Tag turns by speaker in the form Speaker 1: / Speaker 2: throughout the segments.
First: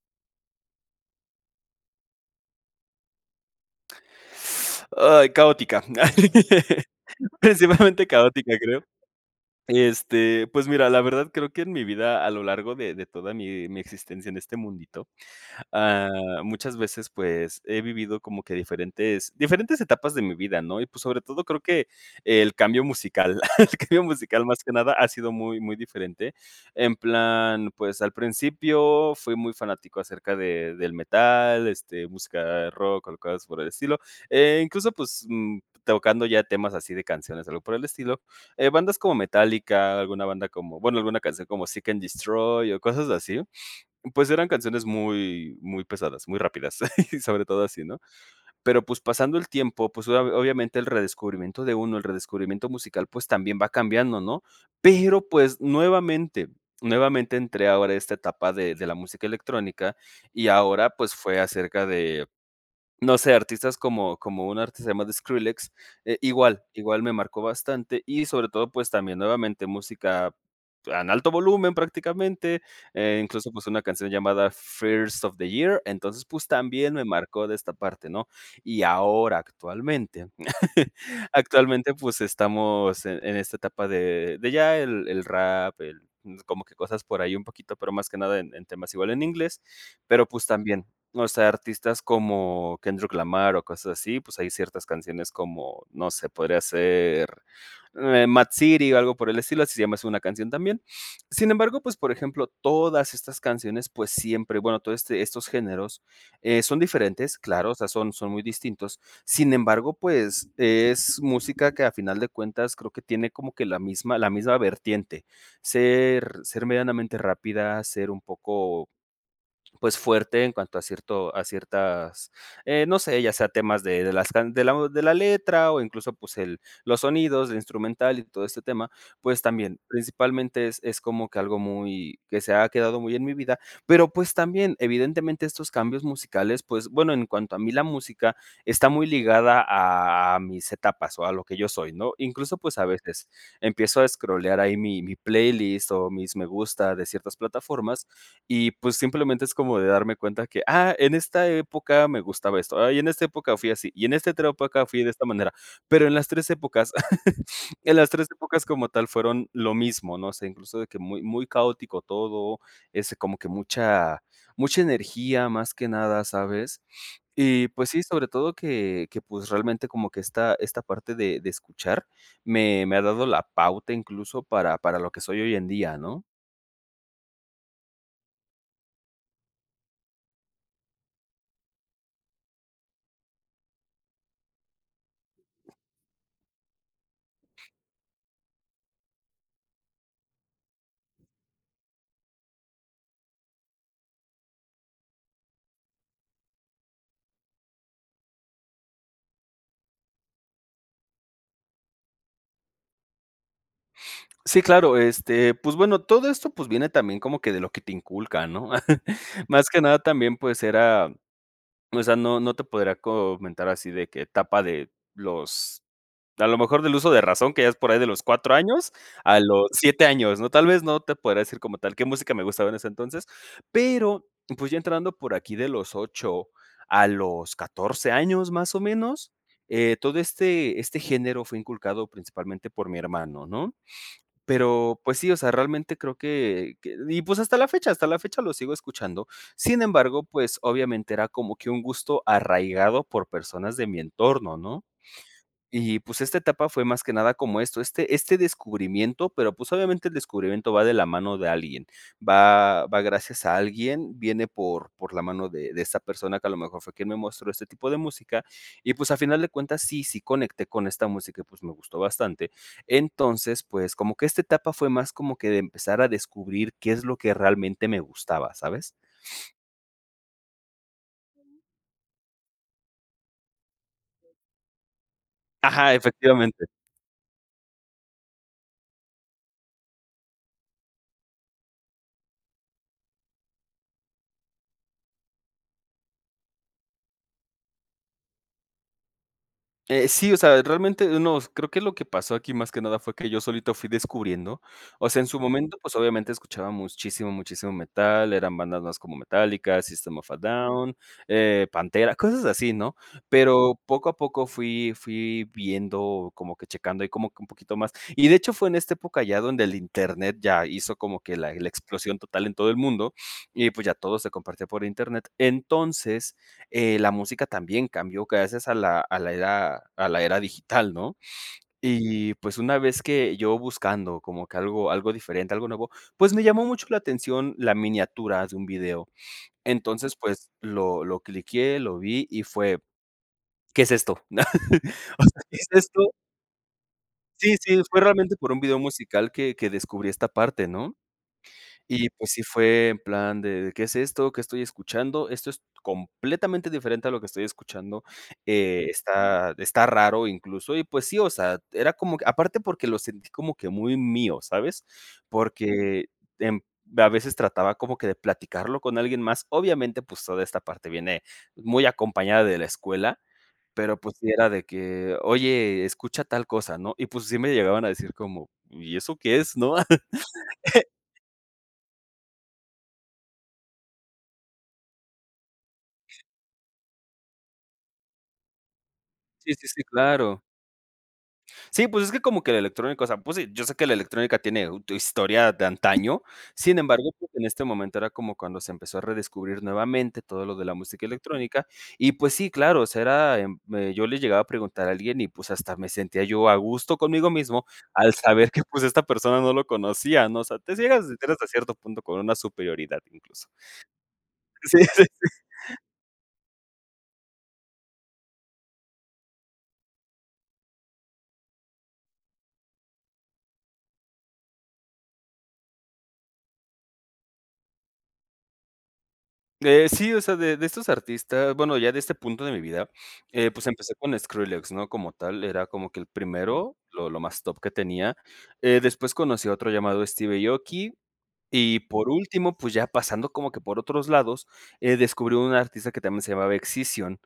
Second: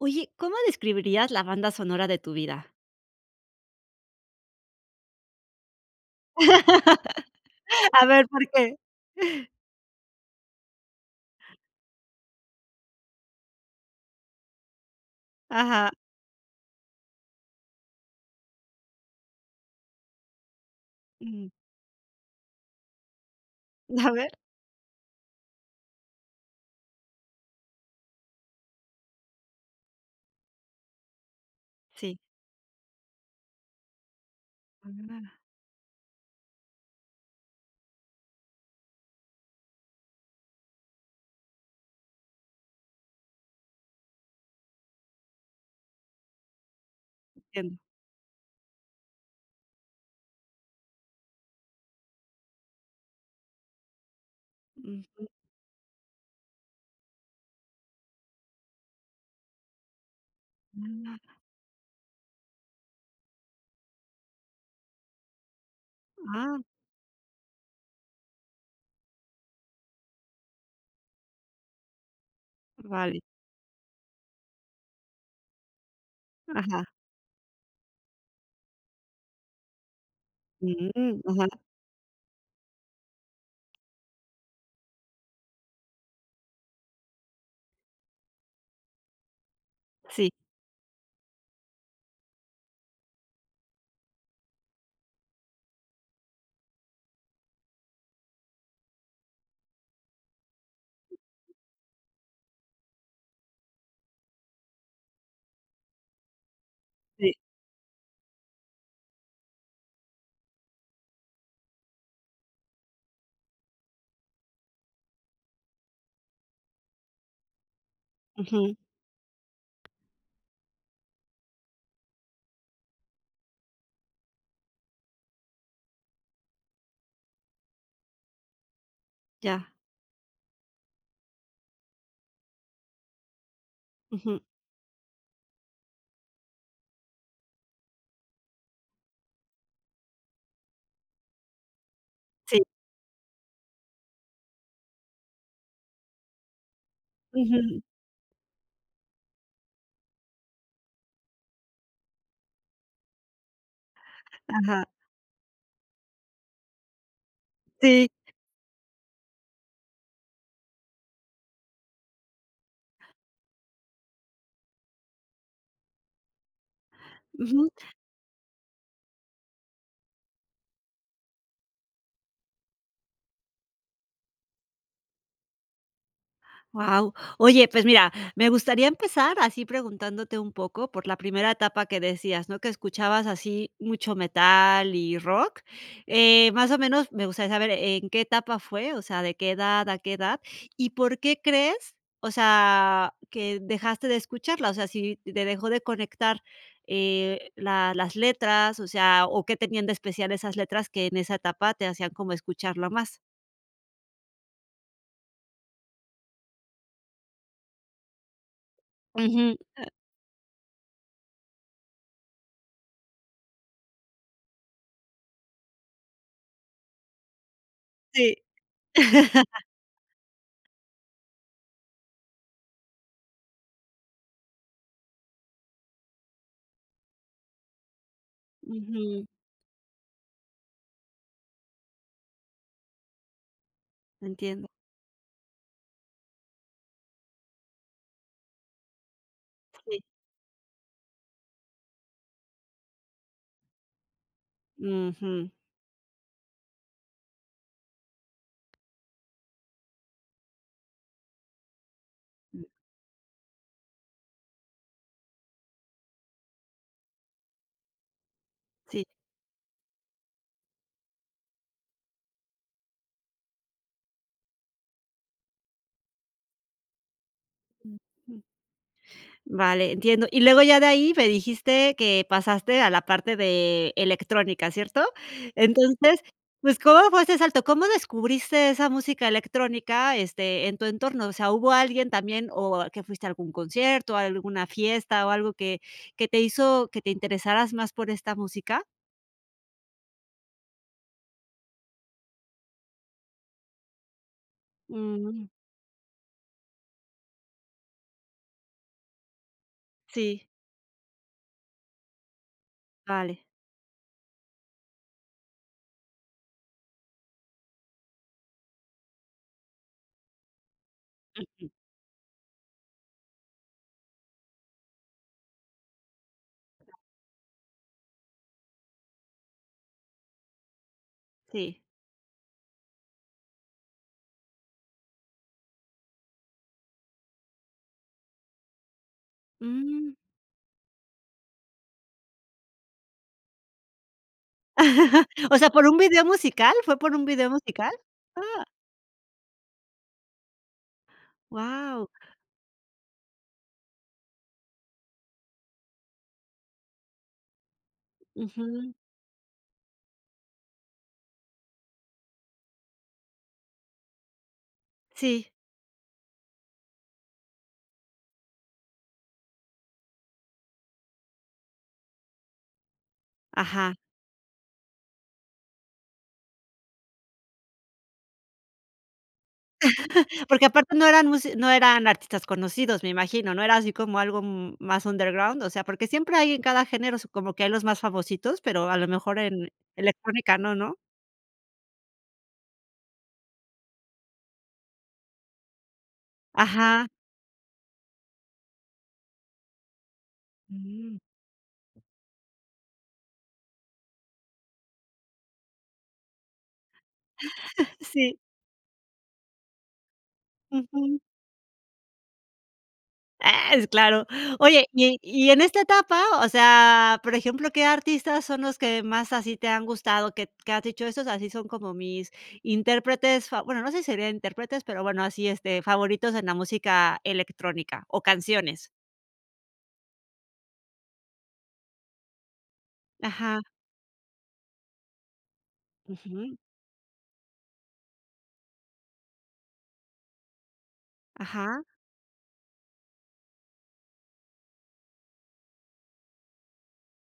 Speaker 1: Oye, ¿cómo describirías la banda sonora de tu vida?
Speaker 2: Ay, caótica. Principalmente
Speaker 1: A ver, ¿por
Speaker 2: caótica,
Speaker 1: qué?
Speaker 2: creo. Este, pues mira, la verdad creo que en mi vida a lo largo de de toda mi mi existencia en este mundito,
Speaker 1: Ajá.
Speaker 2: ah, muchas veces, pues, he vivido como que diferentes diferentes etapas de mi vida, ¿no? Y, pues, sobre todo,
Speaker 1: Mm.
Speaker 2: creo que el cambio musical, el cambio
Speaker 1: A ver.
Speaker 2: musical más que nada ha sido muy muy diferente. En plan, pues al principio fui muy fanático acerca de del metal, este,
Speaker 1: Sí.
Speaker 2: música rock o cosas por el estilo e incluso, pues
Speaker 1: [unintelligible]
Speaker 2: mm, tocando ya temas así de canciones, o algo por el estilo, eh, bandas como Metallica, alguna banda como bueno, alguna canción como Seek and Destroy o cosas así, pues eran canciones muy, muy pesadas, muy rápidas, sobre todo
Speaker 1: Entiendo.
Speaker 2: así, ¿no? Pero, pues, pasando el tiempo, pues, obvia obviamente el redescubrimiento de uno, el redescubrimiento musical, pues, también va cambiando, ¿no? Pero,
Speaker 1: Ujú.
Speaker 2: pues, nuevamente, nuevamente entré ahora a esta etapa de de la música electrónica y ahora, pues,
Speaker 1: Mm.
Speaker 2: fue acerca de, no sé artistas como como un artista se llama The Skrillex. Eh,
Speaker 1: Ah.
Speaker 2: igual, igual me marcó bastante y sobre todo pues también nuevamente música, ah, en alto volumen prácticamente e
Speaker 1: Vale.
Speaker 2: incluso pues una canción llamada First Of The Year. Entonces pues
Speaker 1: Ajá.
Speaker 2: también me marcó de esta parte ¿no? Y ahora, actualmente,
Speaker 1: Mm, ajá.
Speaker 2: actualmente, pues estamos en en esta etapa de, de ya el el rap, el mm, como que cosas por ahí un poquito, pero más que nada en en temas igual en inglés, pero,
Speaker 1: Sí.
Speaker 2: pues también, o sea, artistas como Kendrick Lamar o cosas así, pues hay ciertas canciones como, no sé, podría ser M.A.A.D. City o algo por el estilo, así se llama así una canción también. Sin embargo, pues por ejemplo, todas estas canciones, pues siempre, bueno, todo este estos géneros eh, son
Speaker 1: Sí.
Speaker 2: diferentes, claro, o sea, son son muy distintos. Sin embargo, pues es música que a final de cuentas creo que tiene como que la misma la misma vertiente. Ser, ser medianamente rápida, ser un
Speaker 1: Ujú.
Speaker 2: poco, pues fuerte en cuanto a cierto a ciertas eh, no sé, ya sea temas de de las can de la de la letra o incluso pues el los sonidos de instrumental y todo este tema, pues
Speaker 1: Ya.
Speaker 2: también, principalmente es es como que algo muy, que se ha quedado muy en mi vida, pero pues
Speaker 1: Ujú.
Speaker 2: también evidentemente estos cambios musicales pues bueno, en cuanto a mí la música está muy ligada a mis etapas o a lo que yo soy ¿no? Incluso
Speaker 1: Sí.
Speaker 2: pues a veces, empiezo a escrolear ahí mi mi playlist o mis me gusta de ciertas
Speaker 1: Ujú.
Speaker 2: plataformas y, pues, simplemente es como de darme cuenta que: "Ah, en esta época me gustaba esto, ah y en esta época fui así y en esta otra
Speaker 1: Ajá.
Speaker 2: época fui de esta manera". Pero en las 3 épocas en
Speaker 1: Sí.
Speaker 2: las 3 épocas como tal fueron lo mismo, ¿no? O sea, incluso de que muy muy caótico todo, ese como que mucha, mucha energía más que nada, ¿sabes?
Speaker 1: Ujú.
Speaker 2: Y pues sí, sobre todo que, que pues realmente como que esta esta parte de de escuchar me me ha dado la pauta incluso para para lo que soy hoy en día, ¿no?
Speaker 1: Wao. Oye, pues mira, me gustaría empezar así preguntándote un poco por la primera etapa que decías, ¿no? Que escuchabas así mucho metal y rock. Eh, más o menos me gustaría saber, ¿en qué etapa fue? O sea, ¿de qué edad a qué edad? ¿Y por qué crees, o sea, que dejaste de escucharla? O sea, si te dejó de conectar eh, la las letras, o sea, ¿o qué tenían de especial esas letras que en esa etapa te hacían como escucharla más?
Speaker 2: Sí, claro, este, pues bueno, todo esto, pues viene también como que de lo que te inculcan, ¿no?
Speaker 1: Ujú.
Speaker 2: Más que
Speaker 1: Ah.
Speaker 2: nada también, pues era, o sea, no no te podría comentar así de que etapa de, los a lo mejor del uso de razón que ya es por ahí de los
Speaker 1: Sí.
Speaker 2: 4 años a los 7 años, ¿no? Tal vez no te podría decir como tal qué música me gustaba en ese entonces, pero, pues, ya entrando por aquí de los 8 a los 14 años, más o
Speaker 1: Ujú.
Speaker 2: menos eh, todo este este género fue inculcado principalmente por mi hermano, ¿no?
Speaker 1: Entiendo.
Speaker 2: Pero pues sí, o sea, realmente creo que que y pues hasta la fecha hasta la fecha lo sigo escuchando. Sin
Speaker 1: Sí.
Speaker 2: embargo, pues obviamente era como que un gusto arraigado por personas de mi entorno, ¿no?
Speaker 1: Ujú.
Speaker 2: Y pues esta etapa fue más que nada como esto, este este descubrimiento, pero pues obviamente el descubrimiento va de la mano de alguien. Va, va gracias a alguien, viene por por la mano de de esa persona que a lo mejor fue quien me mostró este tipo de música, y
Speaker 1: Sí.
Speaker 2: pues a final de cuentas sí sí conecté con esta música y pues me gustó bastante, entonces pues como que esta etapa fue más como que de empezar a descubrir qué es lo que realmente me
Speaker 1: Ujú.
Speaker 2: gustaba, ¿sabes?
Speaker 1: Vale, entiendo. Y luego ya de ahí me dijiste que pasaste a la parte de, electrónica, ¿cierto?
Speaker 2: Ajá,
Speaker 1: Entonces,
Speaker 2: efectivamente.
Speaker 1: pues, ¿cómo fue ese salto? ¿Cómo descubriste esa música electrónica, este, en tu entorno? O sea, ¿hubo alguien también o que fuiste a algún concierto, o a alguna fiesta, o algo que que te hizo que te interesaras más por esta música?
Speaker 2: Eh, sí, o sea, realmente, unos creo que lo que pasó aquí más que nada fue que yo solito fui descubriendo O sea, en su
Speaker 1: Mm.
Speaker 2: momento, pues, obviamente, escuchaba muchísimo muchísimo metal, eran bandas más como Metallica, System of a
Speaker 1: Sí.
Speaker 2: Down, eh, Pantera, cosas así, ¿no?,
Speaker 1: Vale.
Speaker 2: pero poco a poco fui fui viendo, como que checando ahí como que un poquito más y de hecho fue en este época ya donde el Internet ya hizo como que la
Speaker 1: Ujú.
Speaker 2: la explosión total en todo el mundo, y pues, ya todo se compartía por Internet. Entonces, eh, la música también cambió gracias a la a la era a la era digital, ¿no?,
Speaker 1: Sí.
Speaker 2: y pues ,una vez que yo buscando como que algo algo diferente algo nuevo, pues, me llamó mucho la atención la miniatura de un video.
Speaker 1: Mm.
Speaker 2: Entonces, pues, lo lo cliqueé, lo vi y fue: "¿Qué es esto?" o sea, ¿qué
Speaker 1: O
Speaker 2: es
Speaker 1: sea, ¿por un
Speaker 2: esto?
Speaker 1: video musical? ¿Fue por un video
Speaker 2: Sí, sí,
Speaker 1: musical?
Speaker 2: fue realmente por un
Speaker 1: Ah.
Speaker 2: video musical que que descubrí esta parte, ¿no?
Speaker 1: Guau.
Speaker 2: Y pues sí fue en plan de: "¿Qué es esto?, ¿qué estoy escuchando?, esto es completamente diferente a lo que estoy escuchando, eh,
Speaker 1: Ujú.
Speaker 2: está está raro incluso", y pues sí, o sea, era como aparte porque lo sentí como que muy mío, ¿sabes?,
Speaker 1: Sí.
Speaker 2: porque en a veces trataba como que de platicarlo con alguien más, obviamente, pues, toda esta parte viene muy acompañada de la escuela,
Speaker 1: Ajá.
Speaker 2: pero, pues, sí era de que: "Oye, escucha tal cosa", ¿no? Y, pues, sí me llegaban a decir como: "¿Y eso qué es?", ¿no?
Speaker 1: Porque aparte no eran mus no eran artistas conocidos, me imagino, ¿no?, era así como algo, mm, más under ground. O sea, porque siempre hay en cada género como que hay los más famositos, pero a lo mejor
Speaker 2: Sí, sí,
Speaker 1: en
Speaker 2: sí, claro.
Speaker 1: electrónica no, ¿no?
Speaker 2: Sí, pues, es que como que la electrónica, o sea, pues si, yo sé que la electrónica tiene u historia de antaño. Sin
Speaker 1: Ajá.
Speaker 2: embargo, pues, en este momento era como cuando se empezó a redescubrir nuevamente todo lo de la música
Speaker 1: Mm.
Speaker 2: electrónica, y pues sí, claro, o sea era eh, yo le llegaba a preguntar a alguien, y pues, hasta me sentía yo a gusto conmigo mismo al
Speaker 1: Sí.
Speaker 2: saber que, pues, esta persona no lo conocía, ¿no? O sea, te ciegas
Speaker 1: Ujú.
Speaker 2: hasta cierto punto por una superioridad incluso.
Speaker 1: ¡Ah! Es claro.
Speaker 2: Sí
Speaker 1: Oye, y
Speaker 2: [unintelligible]
Speaker 1: y en esta etapa, o sea, por ejemplo, ¿qué artistas son los que más así te han gustado? Que que has dicho esos así son como mis intérpretes fav bueno, no sé si serían intérpretes, pero bueno, así, este, favoritos en la música electrónica, o canciones.
Speaker 2: Eh, sí, o sea, de de estos artistas, bueno, ya de este punto de mi vida, eh,
Speaker 1: Ajá.
Speaker 2: pues empecé con Skrillex, ¿no? Como tal, era como que el
Speaker 1: Ujú.
Speaker 2: primero, lo lo más top que tenía. Eh, después conocí a otro llamado Steve Aoki, y
Speaker 1: Ajá.
Speaker 2: por último, pues ya pasando como que por otros lados, eh, descubrí un artista que también se llamaba Excision,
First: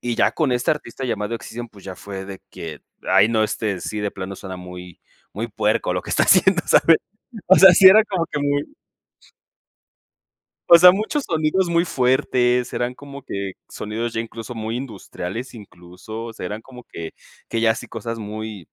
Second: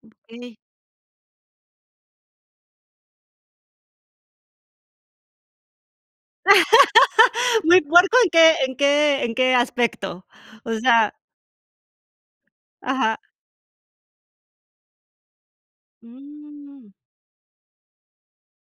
Speaker 2: y ya con
Speaker 1: Okey.
Speaker 2: este artista llamado Excision, pues ya fue de que: "Ay, no, este, sí de plano suena muy muy puerco lo que está haciendo", ¿sabes? O sea,
Speaker 1: ¿Muy
Speaker 2: sí era
Speaker 1: puerco
Speaker 2: como
Speaker 1: en
Speaker 2: que
Speaker 1: qué
Speaker 2: muy
Speaker 1: en qué en qué aspecto? O
Speaker 2: o sea,
Speaker 1: sea
Speaker 2: muchos sonidos muy fuertes, eran
Speaker 1: Ajá.
Speaker 2: como que sonidos ya incluso muy industriales, incluso, o sea, eran como
Speaker 1: Mm.
Speaker 2: que que ya sí cosas muy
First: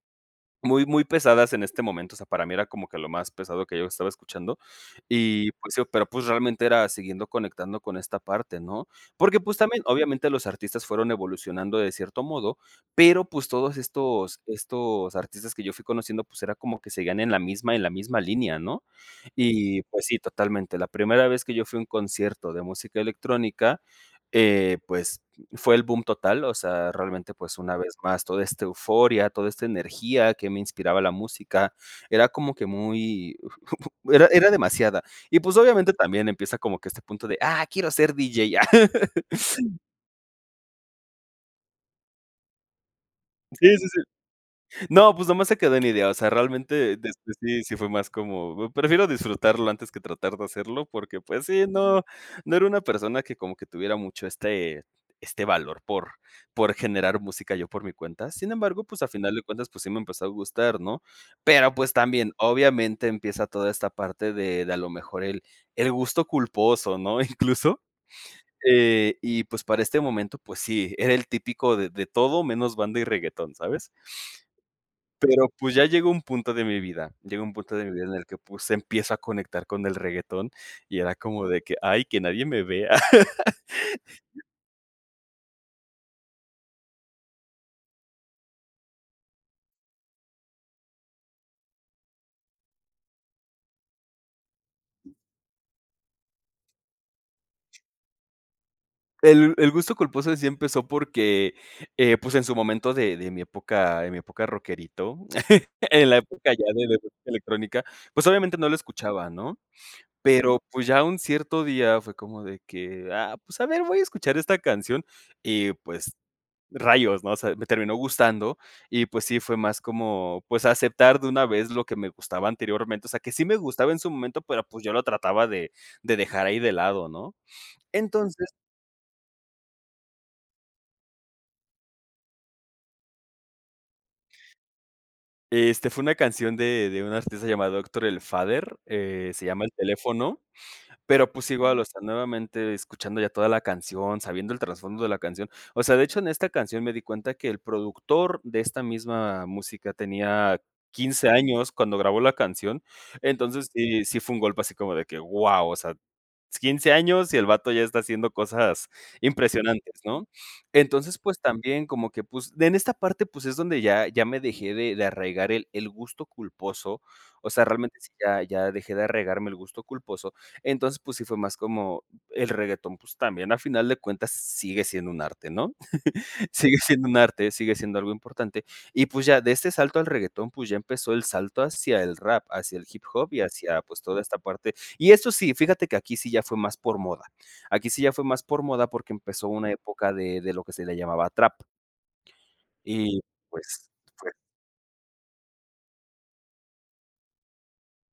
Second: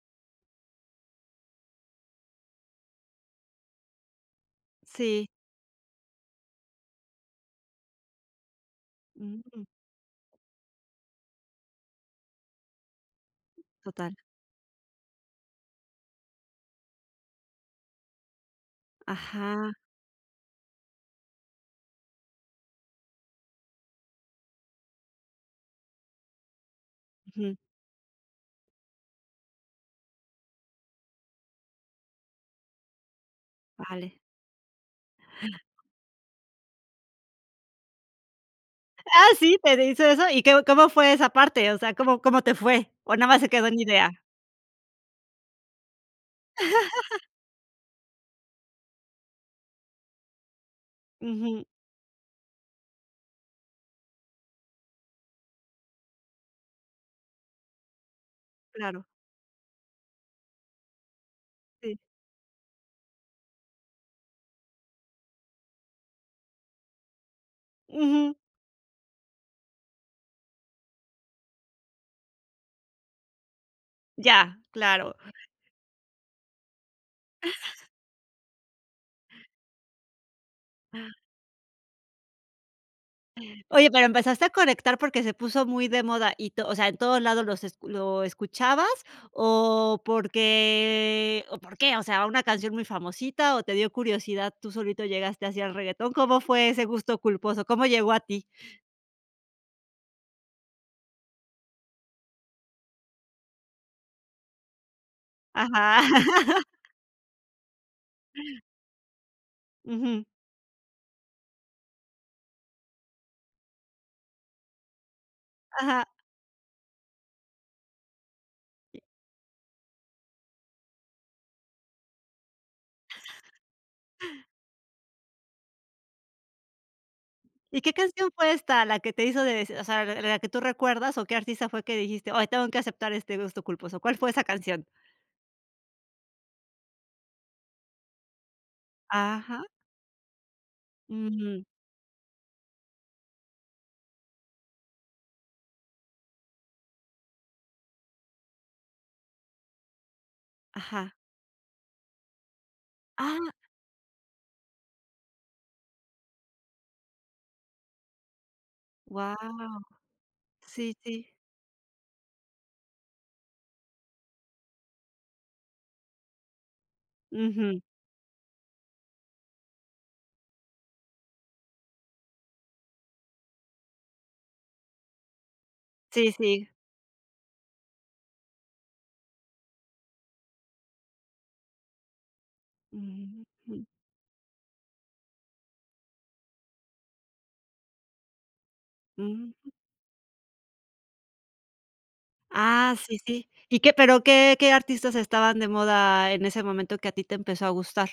Speaker 2: muy, muy pesadas en este momento, o sea, para mí era como que lo más pesado que yo estaba escuchando.
Speaker 1: Sí.
Speaker 2: Y, pues sí, pero, pues, realmente era siguiendo conectando con esta parte, ¿no? Porque, pues
Speaker 1: Mm.
Speaker 2: también, obviamente, los artistas fueron evolucionando de cierto modo, pero, pues todos
Speaker 1: Total.
Speaker 2: estos estos artistas que yo fui conociendo, pues era como que seguían en la misma en la misma línea, ¿no?
Speaker 1: Ajá.
Speaker 2: Y, pues sí, totalmente. La primera vez que yo fui a un concierto de música electrónica, eh, pues, fue el bum total, o sea, realmente,
Speaker 1: Ujú.
Speaker 2: pues, una vez más, toda esta euforia, toda esta energía que me inspiraba la música, era como que muy fu fu
Speaker 1: Vale.
Speaker 2: era era demasiada. Y, pues, obviamente también empieza como que este punto de: "Ah, quiero ser DJ". ¡Ah!
Speaker 1: ¿Ah sí? ¿Querías eso? ¿Y qué, cómo fue esa parte? O sea, ¿cómo cómo te fue? ¿O nada más se quedó
Speaker 2: Sí,
Speaker 1: en
Speaker 2: sí, sí.
Speaker 1: idea?
Speaker 2: No, pues nada más se quedó en idea, o sea, realmente, este, sí, sí fue más como: "Prefiero disfrutarlo antes que tratar de hacerlo". Porque, pues
Speaker 1: Ujú.
Speaker 2: sí, no no era una persona que como que tuviera mucho este este valor por por generar música yo por mi cuenta. Sin embargo, pues
Speaker 1: Claro.
Speaker 2: a final de cuentas pues sí me empezó a gustar, ¿no? Pero, pues,
Speaker 1: Sí.
Speaker 2: también, obviamente, empieza toda esta parte de de a lo mejor el el gusto culposo, ¿no?, incluso,
Speaker 1: Ujú.
Speaker 2: eh, y, pues, para este momento, pues sí, era el típico de: "De todo, menos banda y reguetón", ¿sabes?
Speaker 1: Ya, claro.
Speaker 2: Pero, pues, ya llegó un punto de mi vida llegó un punto de mi vida en el que, pues, empiezo a conectar con el reguetón y era como de que: "Ay, que nadie me vea".
Speaker 1: Oye, pero, ¿empezaste a conectar porque se puso muy de moda y to o sea, en todos lados los escu lo escuchabas? ¿O porque o por qué, o sea, una canción muy famosita o te dio curiosidad, tú solito llegaste así al reguetón? ¿Cómo fue ese gusto culposo, cómo llegó a ti?
Speaker 2: El el gusto culposo, en sí, empezó, porque, eh, pues, en su momento de de mi época en mi época de rockerito
Speaker 1: Ajá.
Speaker 2: en la época ya de la elect electrónica, pues, obviamente no lo escuchaba, ¿no?
Speaker 1: Ujú.
Speaker 2: Pero, pues, ya un cierto día fue como de que, ah, pues, a ver, voy a escuchar esta canción y,
Speaker 1: Ajá.
Speaker 2: pues, rayos ¿no? O sea, me terminó gustando y, pues, sí, fue más como, pues, aceptar de una vez lo que me gustaba anteriormente. O sea, que sí me gustaba en su momento pero, pues, yo lo trataba de de dejar ahí de lado, ¿no?
Speaker 1: ¿Y qué canción
Speaker 2: Entonces
Speaker 1: fue esta, la que te hizo deci o sea, la la que tú recuerdas o qué artista fue que dijiste: "Oye tengo que aceptar este gusto culposo"? ¿Cuál fue esa canción?
Speaker 2: Este, fue una canción de de una artista llamada Héctor El Father, eh, se
Speaker 1: Ajá.
Speaker 2: llama El teléfono, pero, pues,
Speaker 1: Ujú.
Speaker 2: igual, o sea, nuevamente, escuchando ya toda la canción, sabiendo el trasfondo de la canción. O sea, de hecho, en esta canción me di cuenta que el productor de esta misma música tenía
Speaker 1: Ajá.
Speaker 2: 15 años cuando grabó la canción.
Speaker 1: Ah.
Speaker 2: Entonces, sí, si fue un golpe así como de que, guau, o sea, 15 años y el bato ya está haciendo cosas
Speaker 1: Guau.
Speaker 2: impresionantes ¿no?
Speaker 1: Sí,
Speaker 2: Entonces,
Speaker 1: sí.
Speaker 2: pues, también como que, pues, en esta parte, pues, es donde ya ya me dejé de de arraigar el el gusto culposo, o sea,
Speaker 1: Ujú.
Speaker 2: realmente, sí ya ya dejé de arraigarme el gusto culposo. Entonces, pues, sí fue más como el reguetón, pues, también, a final de cuentas, sigue siendo un arte, ¿no?,
Speaker 1: Sí, sí.
Speaker 2: sigue siendo un arte, sigue siendo algo importante. Y, pues, ya de este salto al reguetón, pues, ya empezó el salto hacia el rap, hacia el hip hop y hacia,
Speaker 1: Ujú.
Speaker 2: pues, toda esta parte. Y esto sí, fíjate que aquí sí ya fue más por moda, aquí sí ya fue más por moda, porque empezó
Speaker 1: Ujú.
Speaker 2: una época de de lo que se le llamaba trap.
Speaker 1: Ah, sí,
Speaker 2: Y,
Speaker 1: sí.
Speaker 2: pues,
Speaker 1: ¿Y qué pero
Speaker 2: fue
Speaker 1: qué qué artistas estaban de moda en ese momento que a ti te empezó a gustar?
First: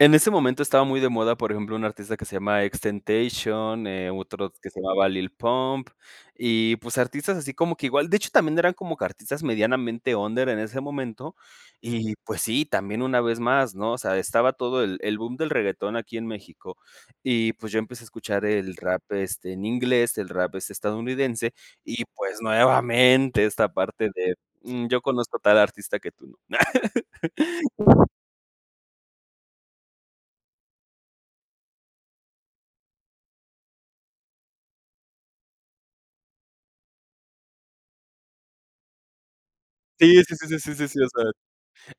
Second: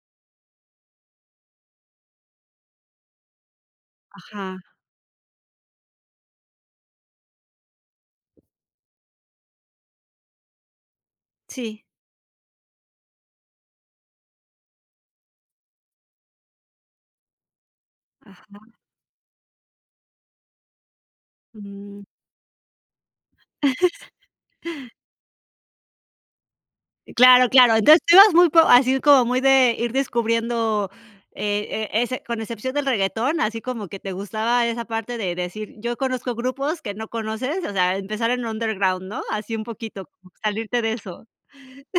Speaker 2: En ese momento estaba muy de moda, por ejemplo, un artista que se llama XXXTentation, otro
Speaker 1: Ajá.
Speaker 2: que se llamaba Lil Pump y, pues, artistas así como que igual de hecho, también eran como que artistas medianamente under en ese momento.
Speaker 1: Sí.
Speaker 2: Y, pues, sí, también una vez más, ¿no?, o sea estaba todo el el boom del reguetón aquí en México y pues yo empecé a escuchar
Speaker 1: Ajá.
Speaker 2: el rap, este, en inglés el rap es estadounidense y,
Speaker 1: Mm.
Speaker 2: pues, nuevamente, esta parte de, mm, yo conozco tal artista que tú no.
Speaker 1: Claro, claro. Entonces tú ibas muy co así como muy de ir descubriendo, eh eh, ese con excepción del reguetón, así como que te gustaba esa parte de decir: "Yo conozco grupos que no conoces". O sea empezar en underground, ¿no?, así un poquito
Speaker 2: Sí,
Speaker 1: como
Speaker 2: sí, sí, sí,
Speaker 1: salirte
Speaker 2: sí,
Speaker 1: de
Speaker 2: sí, o sea,
Speaker 1: eso.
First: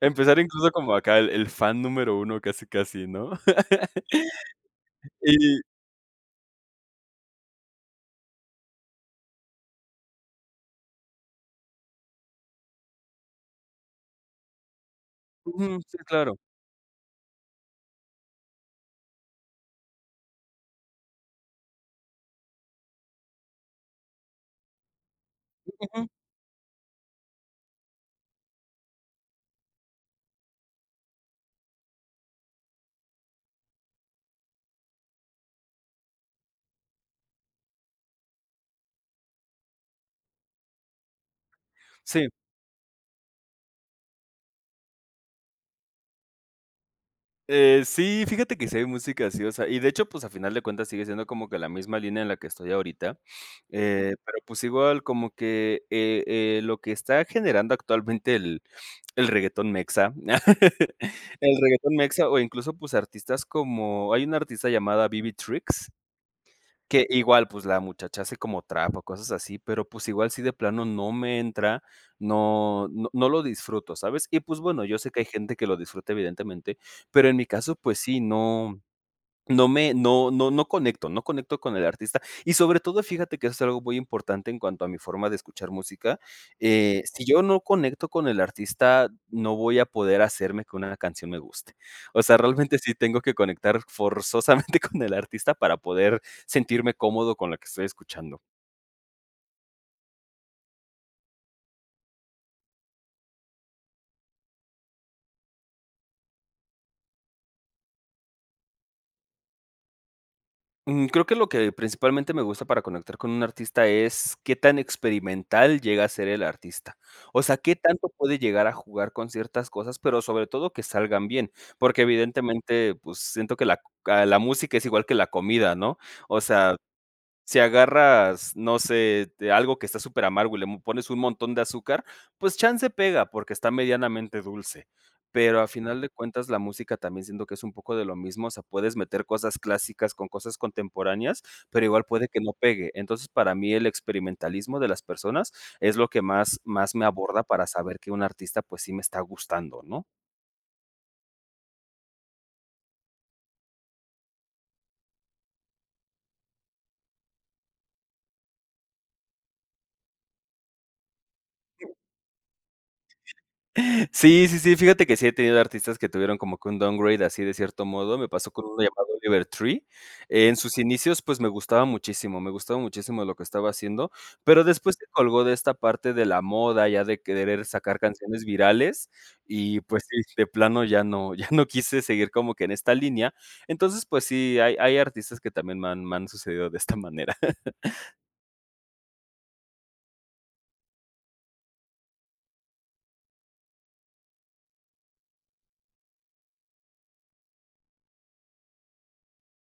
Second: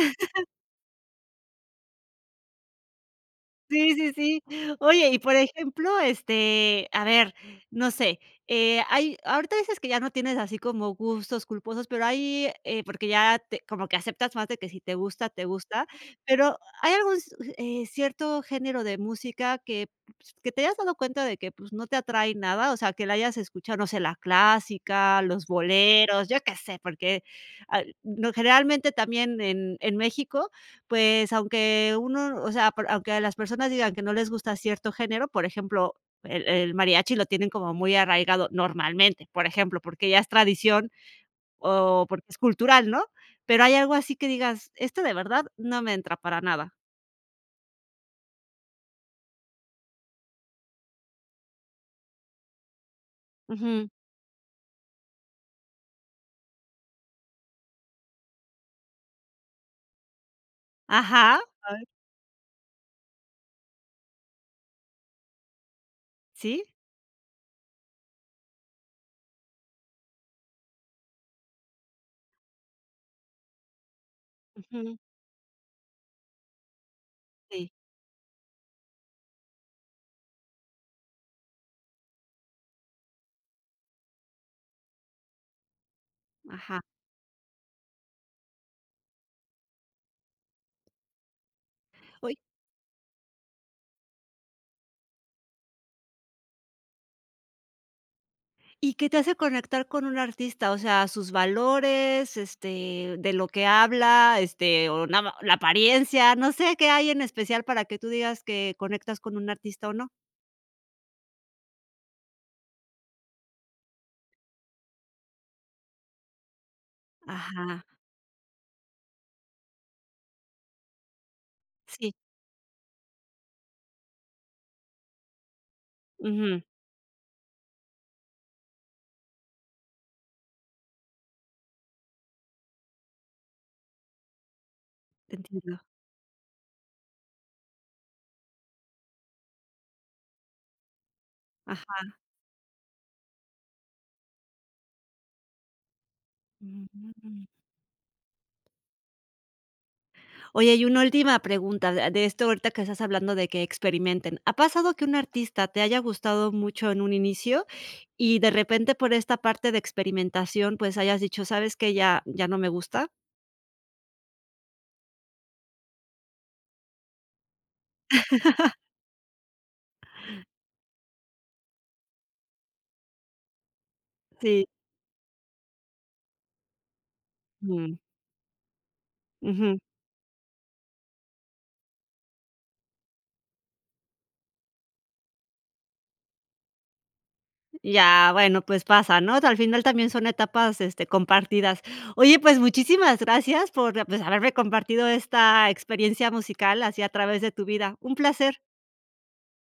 Speaker 2: empezar, incluso, como acá el el fan número 1 casi, casi ¿no?
Speaker 1: Sí, sí, sí. Oye, y, por
Speaker 2: Y
Speaker 1: ejemplo, este, a ver, no sé, eh, hay ahorita dices que ya no tienes así como gustos culposos, pero hay eh, porque ya te como que aceptas más de que si te gusta, te
Speaker 2: Ujú,
Speaker 1: gusta,
Speaker 2: sí, claro.
Speaker 1: pero ¿hay algún s uh, eh, cierto género de música que, pues, que te hayas dado cuenta de que, pues, no te atrae nada? O sea, que la hayas escuchado, no sé, la clásica, los boleros, ¿yo qué sé?, porque, ah, n generalmente, también en en México, pues, aunque uno, o sea, por aunque las personas digan que no les gusta cierto género, por ejemplo, el el mariachi lo tienen como muy arraigado, normalmente, por ejemplo, porque ya es tradición, o porque
Speaker 2: Sí.
Speaker 1: es cultural, ¿no? Pero, ¿hay algo así que digas: "Este de verdad no me entra para nada"?
Speaker 2: Eh, sí, fíjate que si hay música así, o sea, y de hecho, pues, a final de cuentas sigue siendo como que la misma línea en la que estoy ahorita,
Speaker 1: Ujú.
Speaker 2: eh, pero pues, igual como que, eh, eh, lo que está generando actualmente el el reguetón mexa
Speaker 1: Ajá.
Speaker 2: el
Speaker 1: [unintelligible]
Speaker 2: reguetón mexa o incluso pues, artistas como, hay una artista llamada BB Tricks
Speaker 1: Sí.
Speaker 2: que igual pues, la muchacha hace como trap o cosas así, pero, pues igual sí de plano no me entra, no no no lo disfruto, ¿sabes?, y pues, bueno,
Speaker 1: Ujú.
Speaker 2: yo sé que hay gente que lo disfruta evidentemente, pero en mi
Speaker 1: Sí.
Speaker 2: caso, pues sí, no no me no no no conecto no conecto con el artista, y sobre todo fíjate que eso es algo muy importante en cuanto a mi forma de escuchar música.
Speaker 1: Ajá.
Speaker 2: Eh, si yo no conecto con el artista, no voy a poder hacer que una canción me guste. O
Speaker 1: Oy
Speaker 2: sea, realmente sí tengo que conectar forzosamente con el artista para poder sentirme cómodo con lo que estoy escuchando.
Speaker 1: ¿Y qué te hace conectar con un artista?, o sea, sus valores, este, de lo que habla, este, o nada má la apariencia, no sé qué hay en especial para que tú digas que conectas con un artista o no.
Speaker 2: Mm. Creo que lo que principalmente me gusta para conectar con un artista es qué tan experimental llega a ser el artista. O sea, qué
Speaker 1: Ajá.
Speaker 2: tanto puede llegar a jugar con ciertas cosas, pero sobre todo que salgan bien. Porque
Speaker 1: Sí.
Speaker 2: evidentemente, pues, siento que la ca la música es igual que la comida, ¿no?, o
Speaker 1: Ujú.
Speaker 2: sea, si agarras, no sé, de algo que está superamargo y l le pones un montón de azúcar, pues chance pega, porque está medianamente dulce. Pero, a
Speaker 1: Entiendo.
Speaker 2: final de cuentas, la música también, siento que es un poco de lo mismo, o sea, puedes meter cosas clásicas con cosas contemporáneas, pero igual
Speaker 1: Ajá
Speaker 2: puede que no pegue. Entonces, para mí el experimentalismo de las personas es lo que más más me aborda
Speaker 1: [unintelligible]
Speaker 2: para saber que un artista pues, sí me está gustando, ¿no?
Speaker 1: Oye, y una última pregunta a de esto ahorita que estás hablando de que experimenten, ¿ha pasado que un artista te haya gustado mucho en un inicio y de repente por esta parte de experimentación, pues hayas dicho, sabes qué, ya ya no me gusta?
Speaker 2: Sí, sí, sí, fíjate que sí he tenido artistas que tuvieron como que un downgrade así de cierto modo, me pasó con uno llamado Oliver Tree. En sus inicios, pues, me gustaba muchísimo me gustaba muchísimo lo que estaba haciendo, pero
Speaker 1: Sí.
Speaker 2: después se colgó de esta parte de la moda, ya de querer
Speaker 1: Mm.
Speaker 2: sacar canciones virales,
Speaker 1: Ujú.
Speaker 2: y pues sí, de plano ya no ya no quise seguir como que en esta línea. Entonces, pues sí, hay hay artistas que también me han me han sucedido de esta manera.
Speaker 1: Ya, bueno, pues pasa, ¿no?, o sea, al final también son etapas, este, compartidas. Oye, pues muchísimas gracias por, pues, haberme compartido esta experiencia musical así a través de tu vida. Un placer.